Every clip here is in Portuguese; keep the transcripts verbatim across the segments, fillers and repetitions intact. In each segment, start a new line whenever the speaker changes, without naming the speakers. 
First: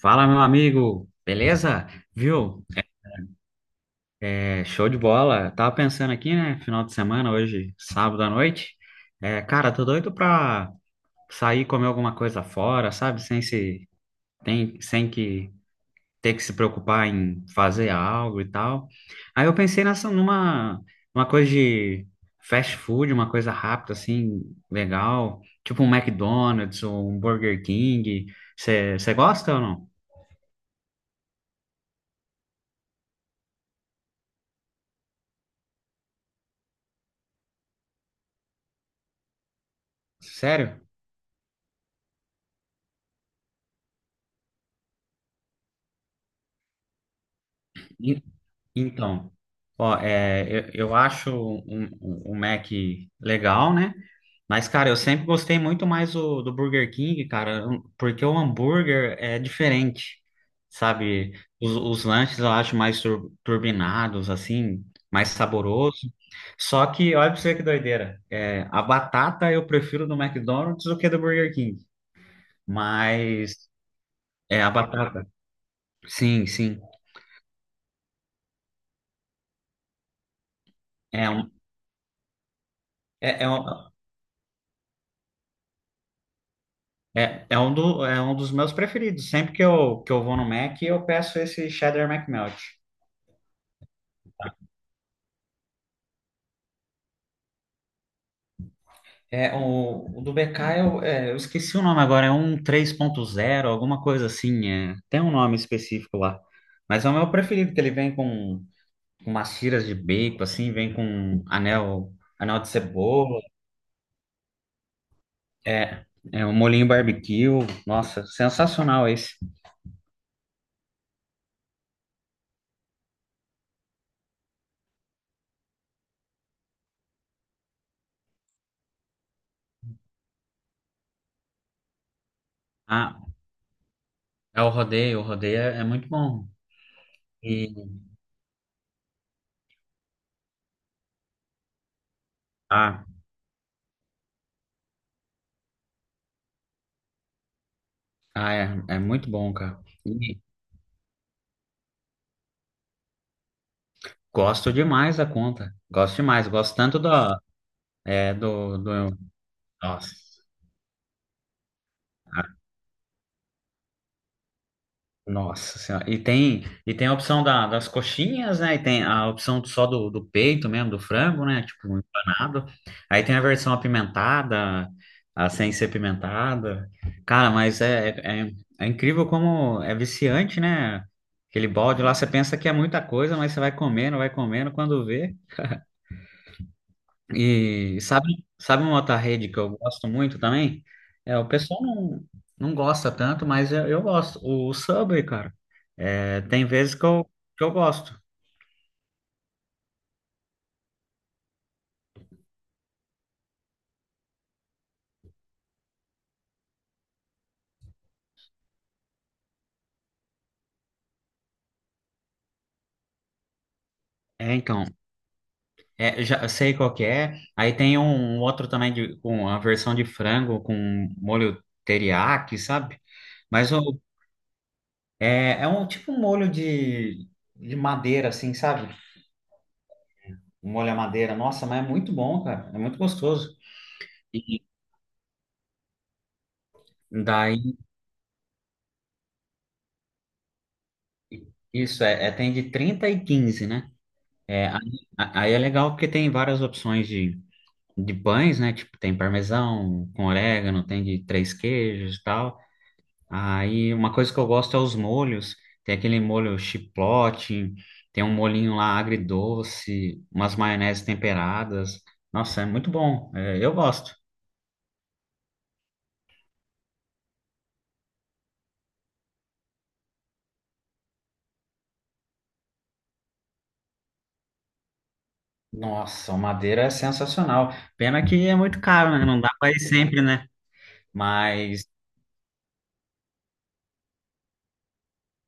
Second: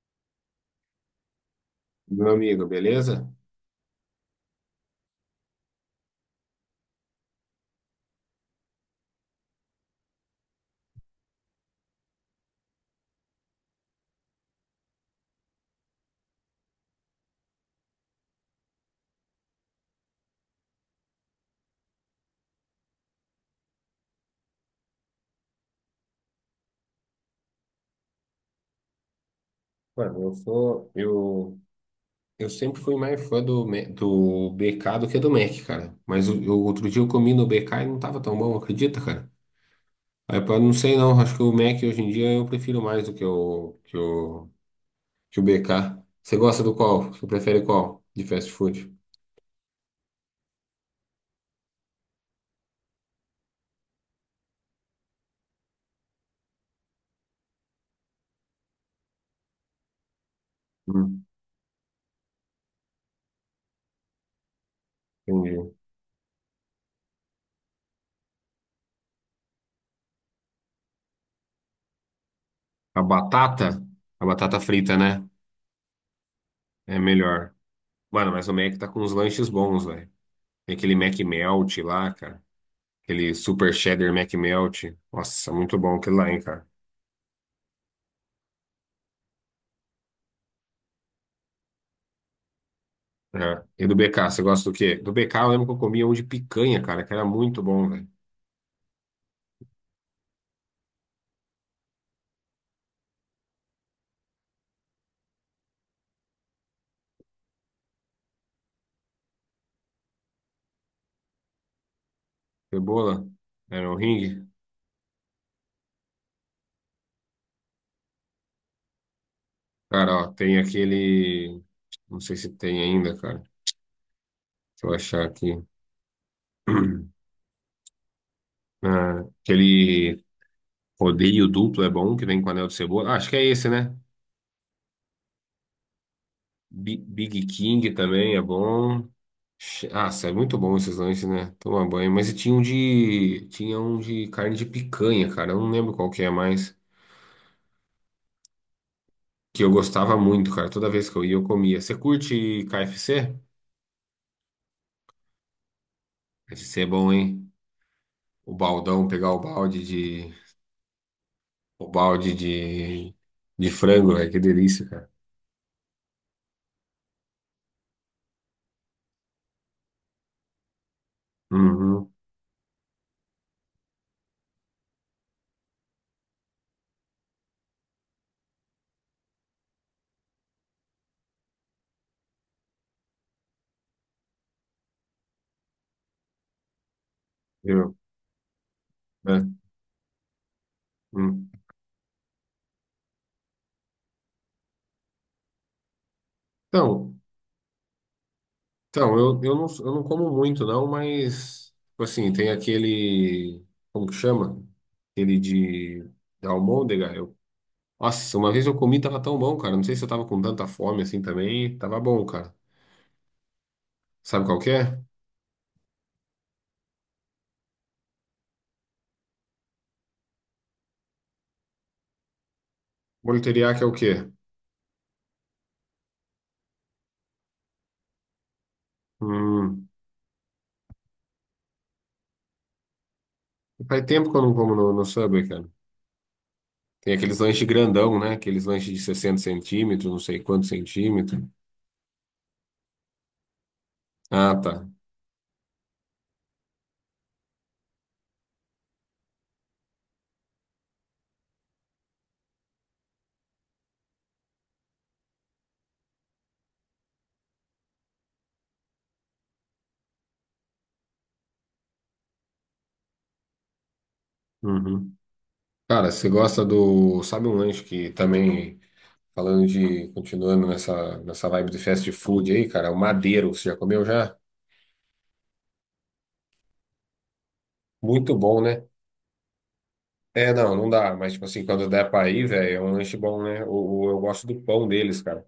Fala, meu amigo, beleza?
Meu
Viu?
amigo, beleza?
É, show de bola. Tava pensando aqui, né? Final de semana, hoje, sábado à noite. É, cara, tô doido pra sair comer alguma coisa fora, sabe? Sem se, tem, sem que ter que se preocupar em fazer algo e tal. Aí eu pensei nessa, numa uma coisa de fast food, uma coisa rápida, assim, legal. Tipo um McDonald's, ou um Burger King. Você gosta ou não?
Mano, eu sou. Eu, eu sempre fui mais fã do, Me- do B K do que do Mac, cara. Mas o, eu- outro dia eu comi no B K e não tava tão bom, acredita, cara? Aí, pá, não
Sério?
sei não, acho que o Mac hoje em dia eu prefiro mais do que o, que o, que o B K. Você gosta do qual? Você prefere qual de fast food?
Então, ó, é, eu, eu acho um, um, um Mac legal, né? Mas, cara, eu sempre gostei muito mais o, do Burger King, cara, um- porque o hambúrguer é diferente,
Hum,
sabe? Os, os lanches eu acho mais tur- turbinados, assim, mais
entendi.
saboroso. Só que, olha pra você que doideira, é, a batata eu prefiro do McDonald's do que do Burger King.
A batata?
Mas,
A batata
é, a
frita, né?
batata, sim, sim.
É melhor. Mano, mas o Mac tá com uns lanches bons, velho. Tem aquele Mac
É, um,
Melt lá, cara. Aquele
é, é
Super
um-
Cheddar Mac melt. Nossa, muito bom aquilo lá, hein, cara.
É, é, um do, é um dos meus preferidos. Sempre que eu, que eu vou no Mac, eu peço esse Cheddar McMelt.
É. E do B K, você gosta do quê? Do B K eu lembro que eu comia um de picanha, cara, que era muito bom, velho.
É, o, o do B K, eu, é, eu esqueci o nome agora, é um três ponto zero, alguma coisa assim. É. Tem um nome específico lá. Mas é o meu preferido, que ele vem com, com umas tiras de bacon, assim, vem com anel, anel de
Cebola,
cebola,
era um ringue.
é, é um molhinho barbecue. Nossa, sensacional esse.
Cara, ó, tem aquele... Não sei se tem ainda, cara. Deixa eu achar aqui. Ah, aquele rodeio duplo é bom, que vem com anel de cebola. Ah,
Ah,
acho que é esse, né?
é o rodeio, o rodeio é, é muito bom.
Bi- Big
E,
King também é bom. Che- Ah, é muito bom esses lanches, né? Toma banho. Mas e tinha um
ah,
de, tinha um de carne de picanha, cara. Eu não lembro qual que é mais.
ah, é, é muito bom,
Que eu
cara.
gostava muito, cara. Toda vez que eu ia, eu comia. Você curte K F C?
Gosto demais da conta. Gosto demais. Gosto
K F C é
tanto
bom,
da,
hein?
é,
O
do,
baldão,
do.
pegar o balde
Nossa.
de, o balde
Ah,
de, de frango, velho. Que delícia, cara.
Nossa Senhora. E tem, e tem a opção da- das coxinhas, né? E tem a opção só do, do peito mesmo, do frango, né? Tipo,
Uhum.
empanado. Aí tem a versão apimentada, a sem ser apimentada. Cara, mas é, é, é é incrível como é viciante, né? Aquele balde lá, você pensa que é muita coisa, mas você vai comendo, vai comendo, quando vê.
Eu,
E sabe, sabe uma outra
né?
rede que eu gosto muito também? É,
Hum.
o pessoal não, não gosta tanto, mas eu, eu gosto. O Subway, cara, é, tem vezes que
Então.
eu, que eu gosto.
Então, eu, eu, não, eu não como muito, não, mas, tipo assim, tem aquele. Como que chama? Aquele de. Da almôndega. Eu, nossa, uma vez eu comi, tava tão bom, cara. Não sei se eu tava com tanta fome assim também. Tava bom, cara. Sabe
É,
qual que
então,
é?
é, já sei qual que é. Aí tem um um outro também de, com a versão de frango com molho teriyaki, sabe?
Molho
Mas
teriyaki é o
o,
quê?
é, é um tipo um molho de, de madeira, assim, sabe?
Hum,
Um molho à madeira. Nossa, mas é muito bom, cara. É muito gostoso.
faz tempo que eu não
E
como no, no Subway, cara. Tem aqueles lanches
daí,
grandão, né? Aqueles lanches de sessenta centímetros, não sei quantos centímetros.
isso, é, é, tem de trinta e quinze, né?
Ah,
É, aí,
tá.
a- aí é legal porque tem várias opções de, de pães, né? Tipo, tem parmesão, com orégano, tem de três queijos e tal. Aí uma coisa que eu gosto é os molhos. Tem aquele molho chipotle, tem um molhinho lá agridoce, umas maioneses temperadas. Nossa, é muito bom. É, eu gosto.
Uhum. Cara, você gosta do. Sabe um lanche que também. Falando de, continuando nessa, nessa vibe de fast food aí, cara, o Madeiro, você já comeu já?
Nossa, o Madeira é sensacional. Pena
Muito
que é
bom,
muito
né?
caro, né? Não dá para ir sempre, né?
É, não, não dá, mas tipo assim,
Mas,
quando der pra ir, velho, é um lanche bom, né? O, o- eu gosto do pão deles, cara.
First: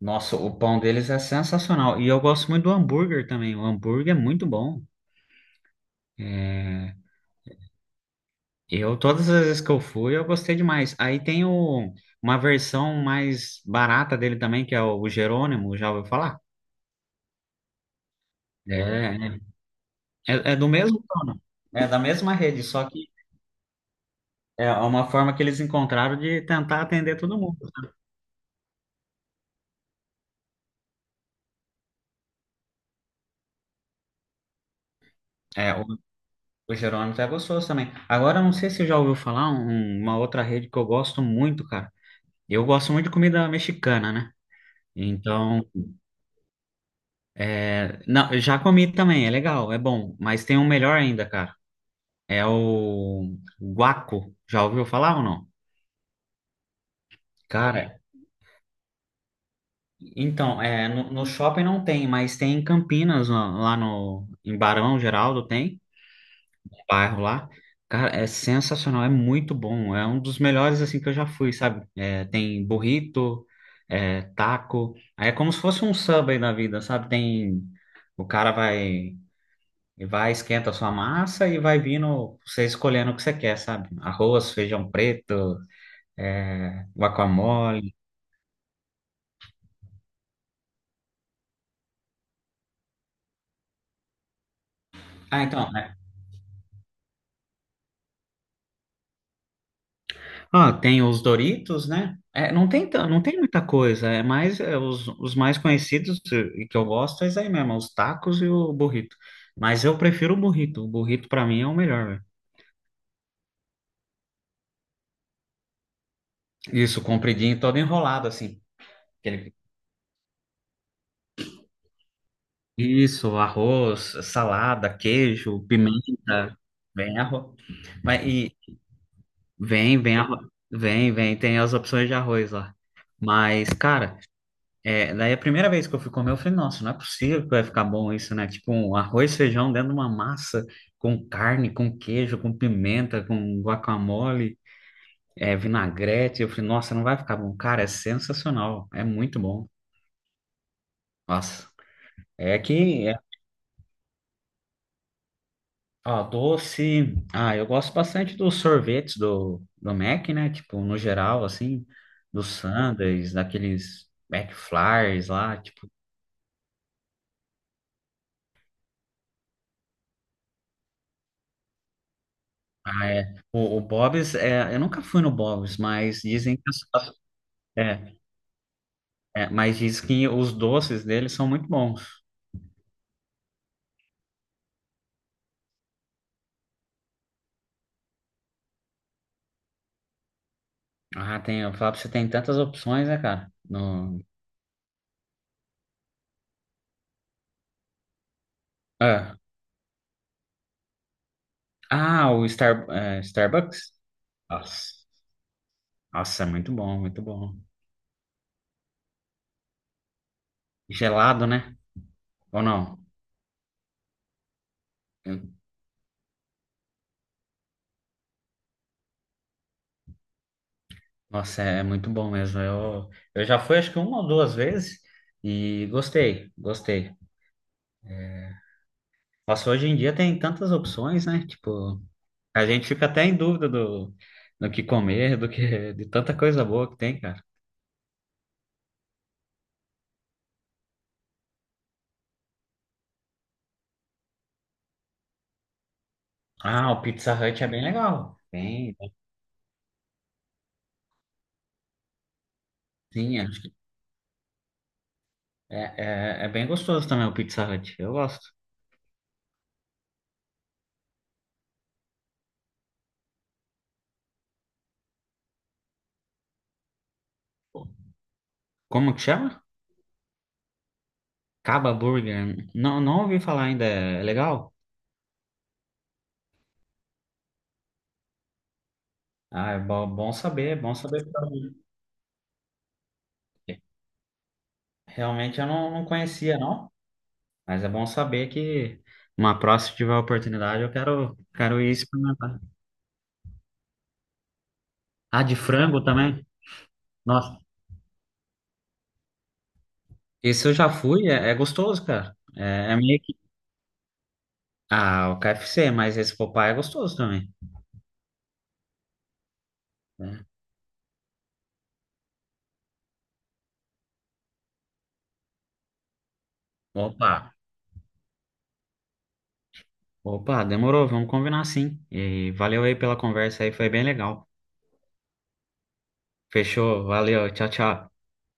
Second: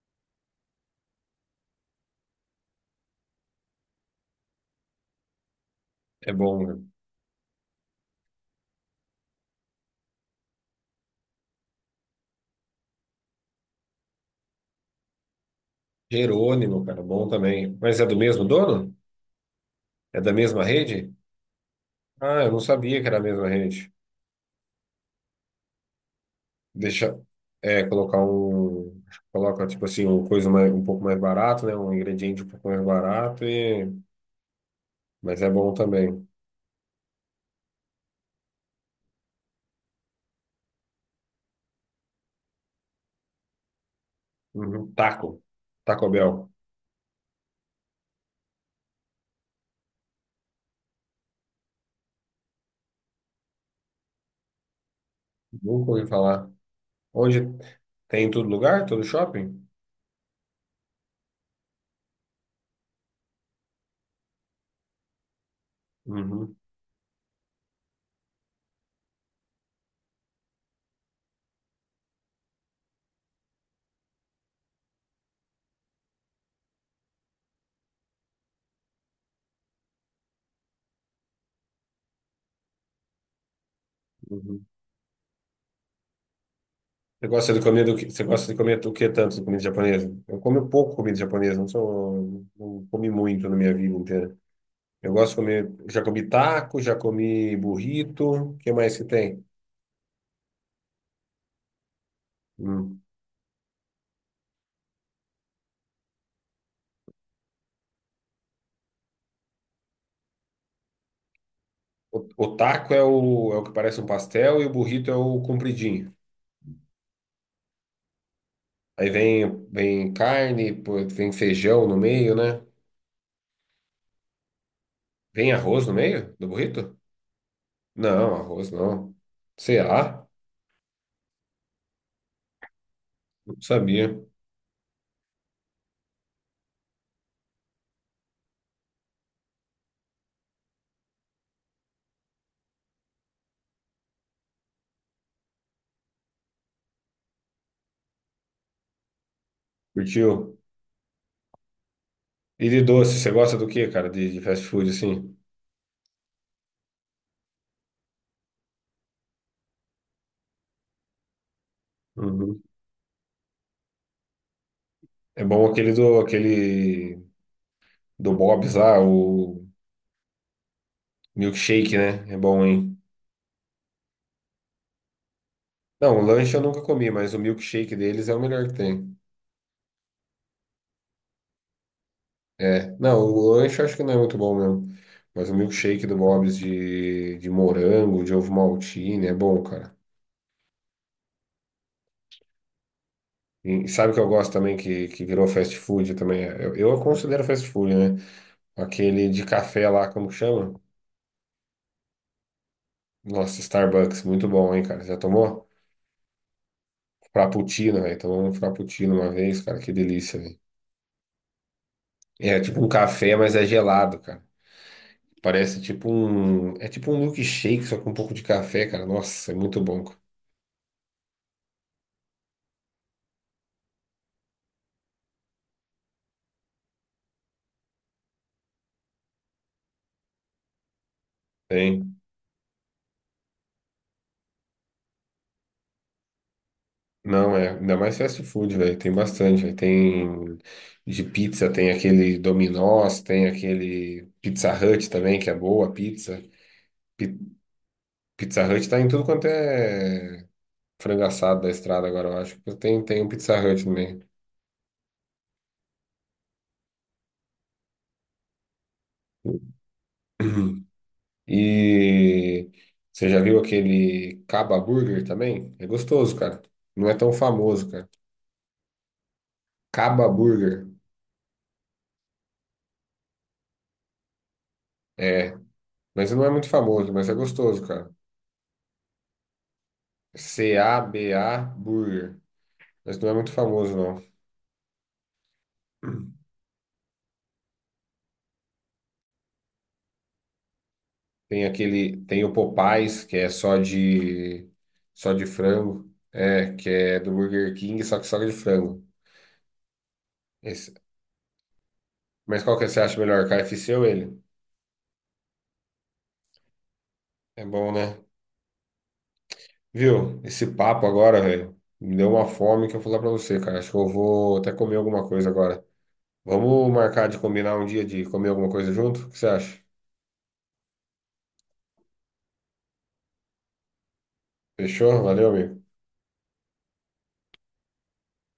nossa, o pão deles é sensacional. E eu gosto muito do hambúrguer também. O hambúrguer é muito bom.
É bom, né?
É, eu, todas as vezes que eu fui, eu gostei demais. Aí tem o, uma versão mais barata dele também, que é o Jerônimo, já ouviu falar?
Jerônimo, cara, bom também. Mas é do mesmo dono?
É,
É da
é, é
mesma
do mesmo
rede?
dono, é da mesma
Ah, eu não
rede, só
sabia que
que
era a mesma rede.
é uma forma que eles encontraram de tentar atender
Deixa,
todo mundo.
é, colocar um, coloca tipo assim, uma coisa mais, um pouco mais barato, né? Um ingrediente um pouco mais barato e, mas é
É,
bom
o,
também.
o Jerônimo é gostoso também. Agora, eu não sei se você já ouviu falar um- uma outra rede que eu gosto muito, cara. Eu gosto muito de comida mexicana, né?
Uhum. Taco,
Então,
Taco Bell.
É, não, eu já comi também, é legal, é bom, mas tem um melhor ainda, cara. É o guaco. Já ouviu falar ou não?
Nunca ouvi falar. Hoje
Cara,
tem em todo lugar, todo shopping?
então, é, no, no shopping não tem, mas tem em Campinas, lá lá no, em Barão Geraldo tem,
Uhum,
um bairro lá. Cara, é sensacional, é muito bom, é um dos melhores assim que eu já fui, sabe? É, tem burrito, é, taco, aí é como se fosse um Subway da vida, sabe? Tem. O cara vai E vai, esquenta a sua massa e vai vindo você escolhendo o que você quer, sabe? Arroz,
uhum.
feijão preto, é,
Você gosta de comer
guacamole.
do que, você gosta de comer o que tanto de comida japonesa? Eu como pouco comida japonesa, não sou, não comi muito na minha vida inteira. Eu gosto de
Ah, então,
comer,
né?
já comi taco, já comi burrito, o que mais que tem?
Ah, tem os Doritos, né? É, não tem,
Hum.
tan- não tem muita coisa, é mais é, os, os mais conhecidos e e que eu gosto é isso aí mesmo, é os tacos e o burrito. Mas eu prefiro o burrito, o burrito pra mim é o melhor,
O,
velho.
o taco é o, é o que parece um pastel e o burrito é o compridinho.
Isso, compridinho, todo enrolado assim.
Aí
Aquele-
vem, vem carne, pô, vem feijão no meio, né?
Isso, arroz, salada,
Vem
queijo,
arroz no meio do
pimenta,
burrito?
bem arroz. Mas
Não,
e,
arroz não.
Vem, vem,
Será?
arro- vem, vem, tem as opções de arroz lá.
Não
Mas,
sabia.
cara, é, daí a primeira vez que eu fui comer, eu falei, nossa, não é possível que vai ficar bom isso, né? Tipo, um arroz, feijão dentro de uma massa com carne, com queijo, com pimenta, com guacamole, é, vinagrete. Eu falei, nossa, não vai ficar bom. Cara, é sensacional, é muito bom.
Curtiu?
Nossa! É
E de
que é
doce, você gosta do que, cara, de, de fast food, assim?
Ah, doce. Ah, eu gosto bastante dos sorvetes do, do Mac, né? Tipo, no geral, assim, dos
Uhum.
sundaes, daqueles McFlys
É
lá,
bom
tipo.
aquele do, aquele do Bob's lá, o milkshake, né? É bom, hein?
Ah, é. O, o Bob's, é, eu nunca fui no Bob's,
Não,
mas
o lanche
dizem
eu
que as-
nunca comi,
as-
mas o milkshake
é,
deles é o melhor que tem.
é, mas diz que os doces dele são muito bons.
É, não, o lanche eu acho que não é muito bom mesmo. Mas o milkshake do Bob's de, de morango, de ovo maltine, é bom, cara.
Ah, tem, eu falo pra você, tem tantas opções, né, cara?
E sabe o que
No,
eu gosto também, que, que virou fast food também? Eu, eu considero fast food, né? Aquele
ah,
de café lá, como que chama?
ah, o Star, é,
Nossa,
Starbucks?
Starbucks, muito bom, hein,
Nossa,
cara? Já tomou?
nossa, é muito bom, muito bom.
Frappuccino, velho. Tomou um frappuccino uma vez, cara, que delícia, velho.
Gelado, né?
É
Ou
tipo um
não?
café, mas é gelado, cara. Parece tipo um. É tipo um milkshake, só com um pouco de café, cara. Nossa, é muito bom, cara.
Nossa, é muito bom mesmo. Eu, eu já fui acho que uma ou duas vezes e gostei, gostei. Nossa, hoje em dia tem tantas opções, né? Tipo,
Tem.
a gente fica até em dúvida do, do que comer, do que de tanta coisa boa que tem, cara.
Não, é. Ainda mais fast food, velho. Tem bastante, velho. Tem de pizza, tem aquele Domino's, tem aquele Pizza Hut também, que é boa, pizza.
Ah, o Pizza
Pi-
Hut é bem legal.
Pizza Hut
Bem,
tá em tudo quanto é. Frango assado da estrada agora, eu acho. Tem, tem um
sim,
Pizza
acho-
Hut também.
é, é, é bem gostoso também o Pizza Hut. Eu gosto.
E você já viu aquele Caba Burger também? É gostoso, cara. Não é tão famoso, cara.
Como que chama?
Caba Burger.
Caba Burger. Não, não ouvi falar ainda. É legal?
É, mas não é muito famoso, mas é gostoso, cara.
Ah, é bom, bom saber, bom saber.
C-A-B-A Burger. Mas não é muito famoso, não.
Realmente eu não, não conhecia, não. Mas é bom saber que uma próxima, se tiver oportunidade, eu quero,
Tem
quero ir
aquele, tem o
experimentar.
Popeyes, que é só de só
Ah,
de
de frango
frango,
também?
é, que é do
Nossa,
Burger King, só que só de frango.
esse eu já
Esse-
fui, é, é gostoso, cara.
Mas qual que
É, é
você acha
meio que.
melhor, K F C ou ele?
Ah, o K F C, mas esse Popeye é gostoso também.
É bom, né? Viu?
Né?
Esse papo agora, velho, me deu uma fome que eu vou falar pra você, cara. Acho que eu vou até comer alguma coisa agora. Vamos marcar de
Opa,
combinar um dia de comer alguma coisa junto? O que você acha?
opa, demorou, vamos combinar sim. E valeu aí pela conversa aí, foi bem legal.
Fechou? Valeu, amigo.
Fechou, valeu, tchau, tchau.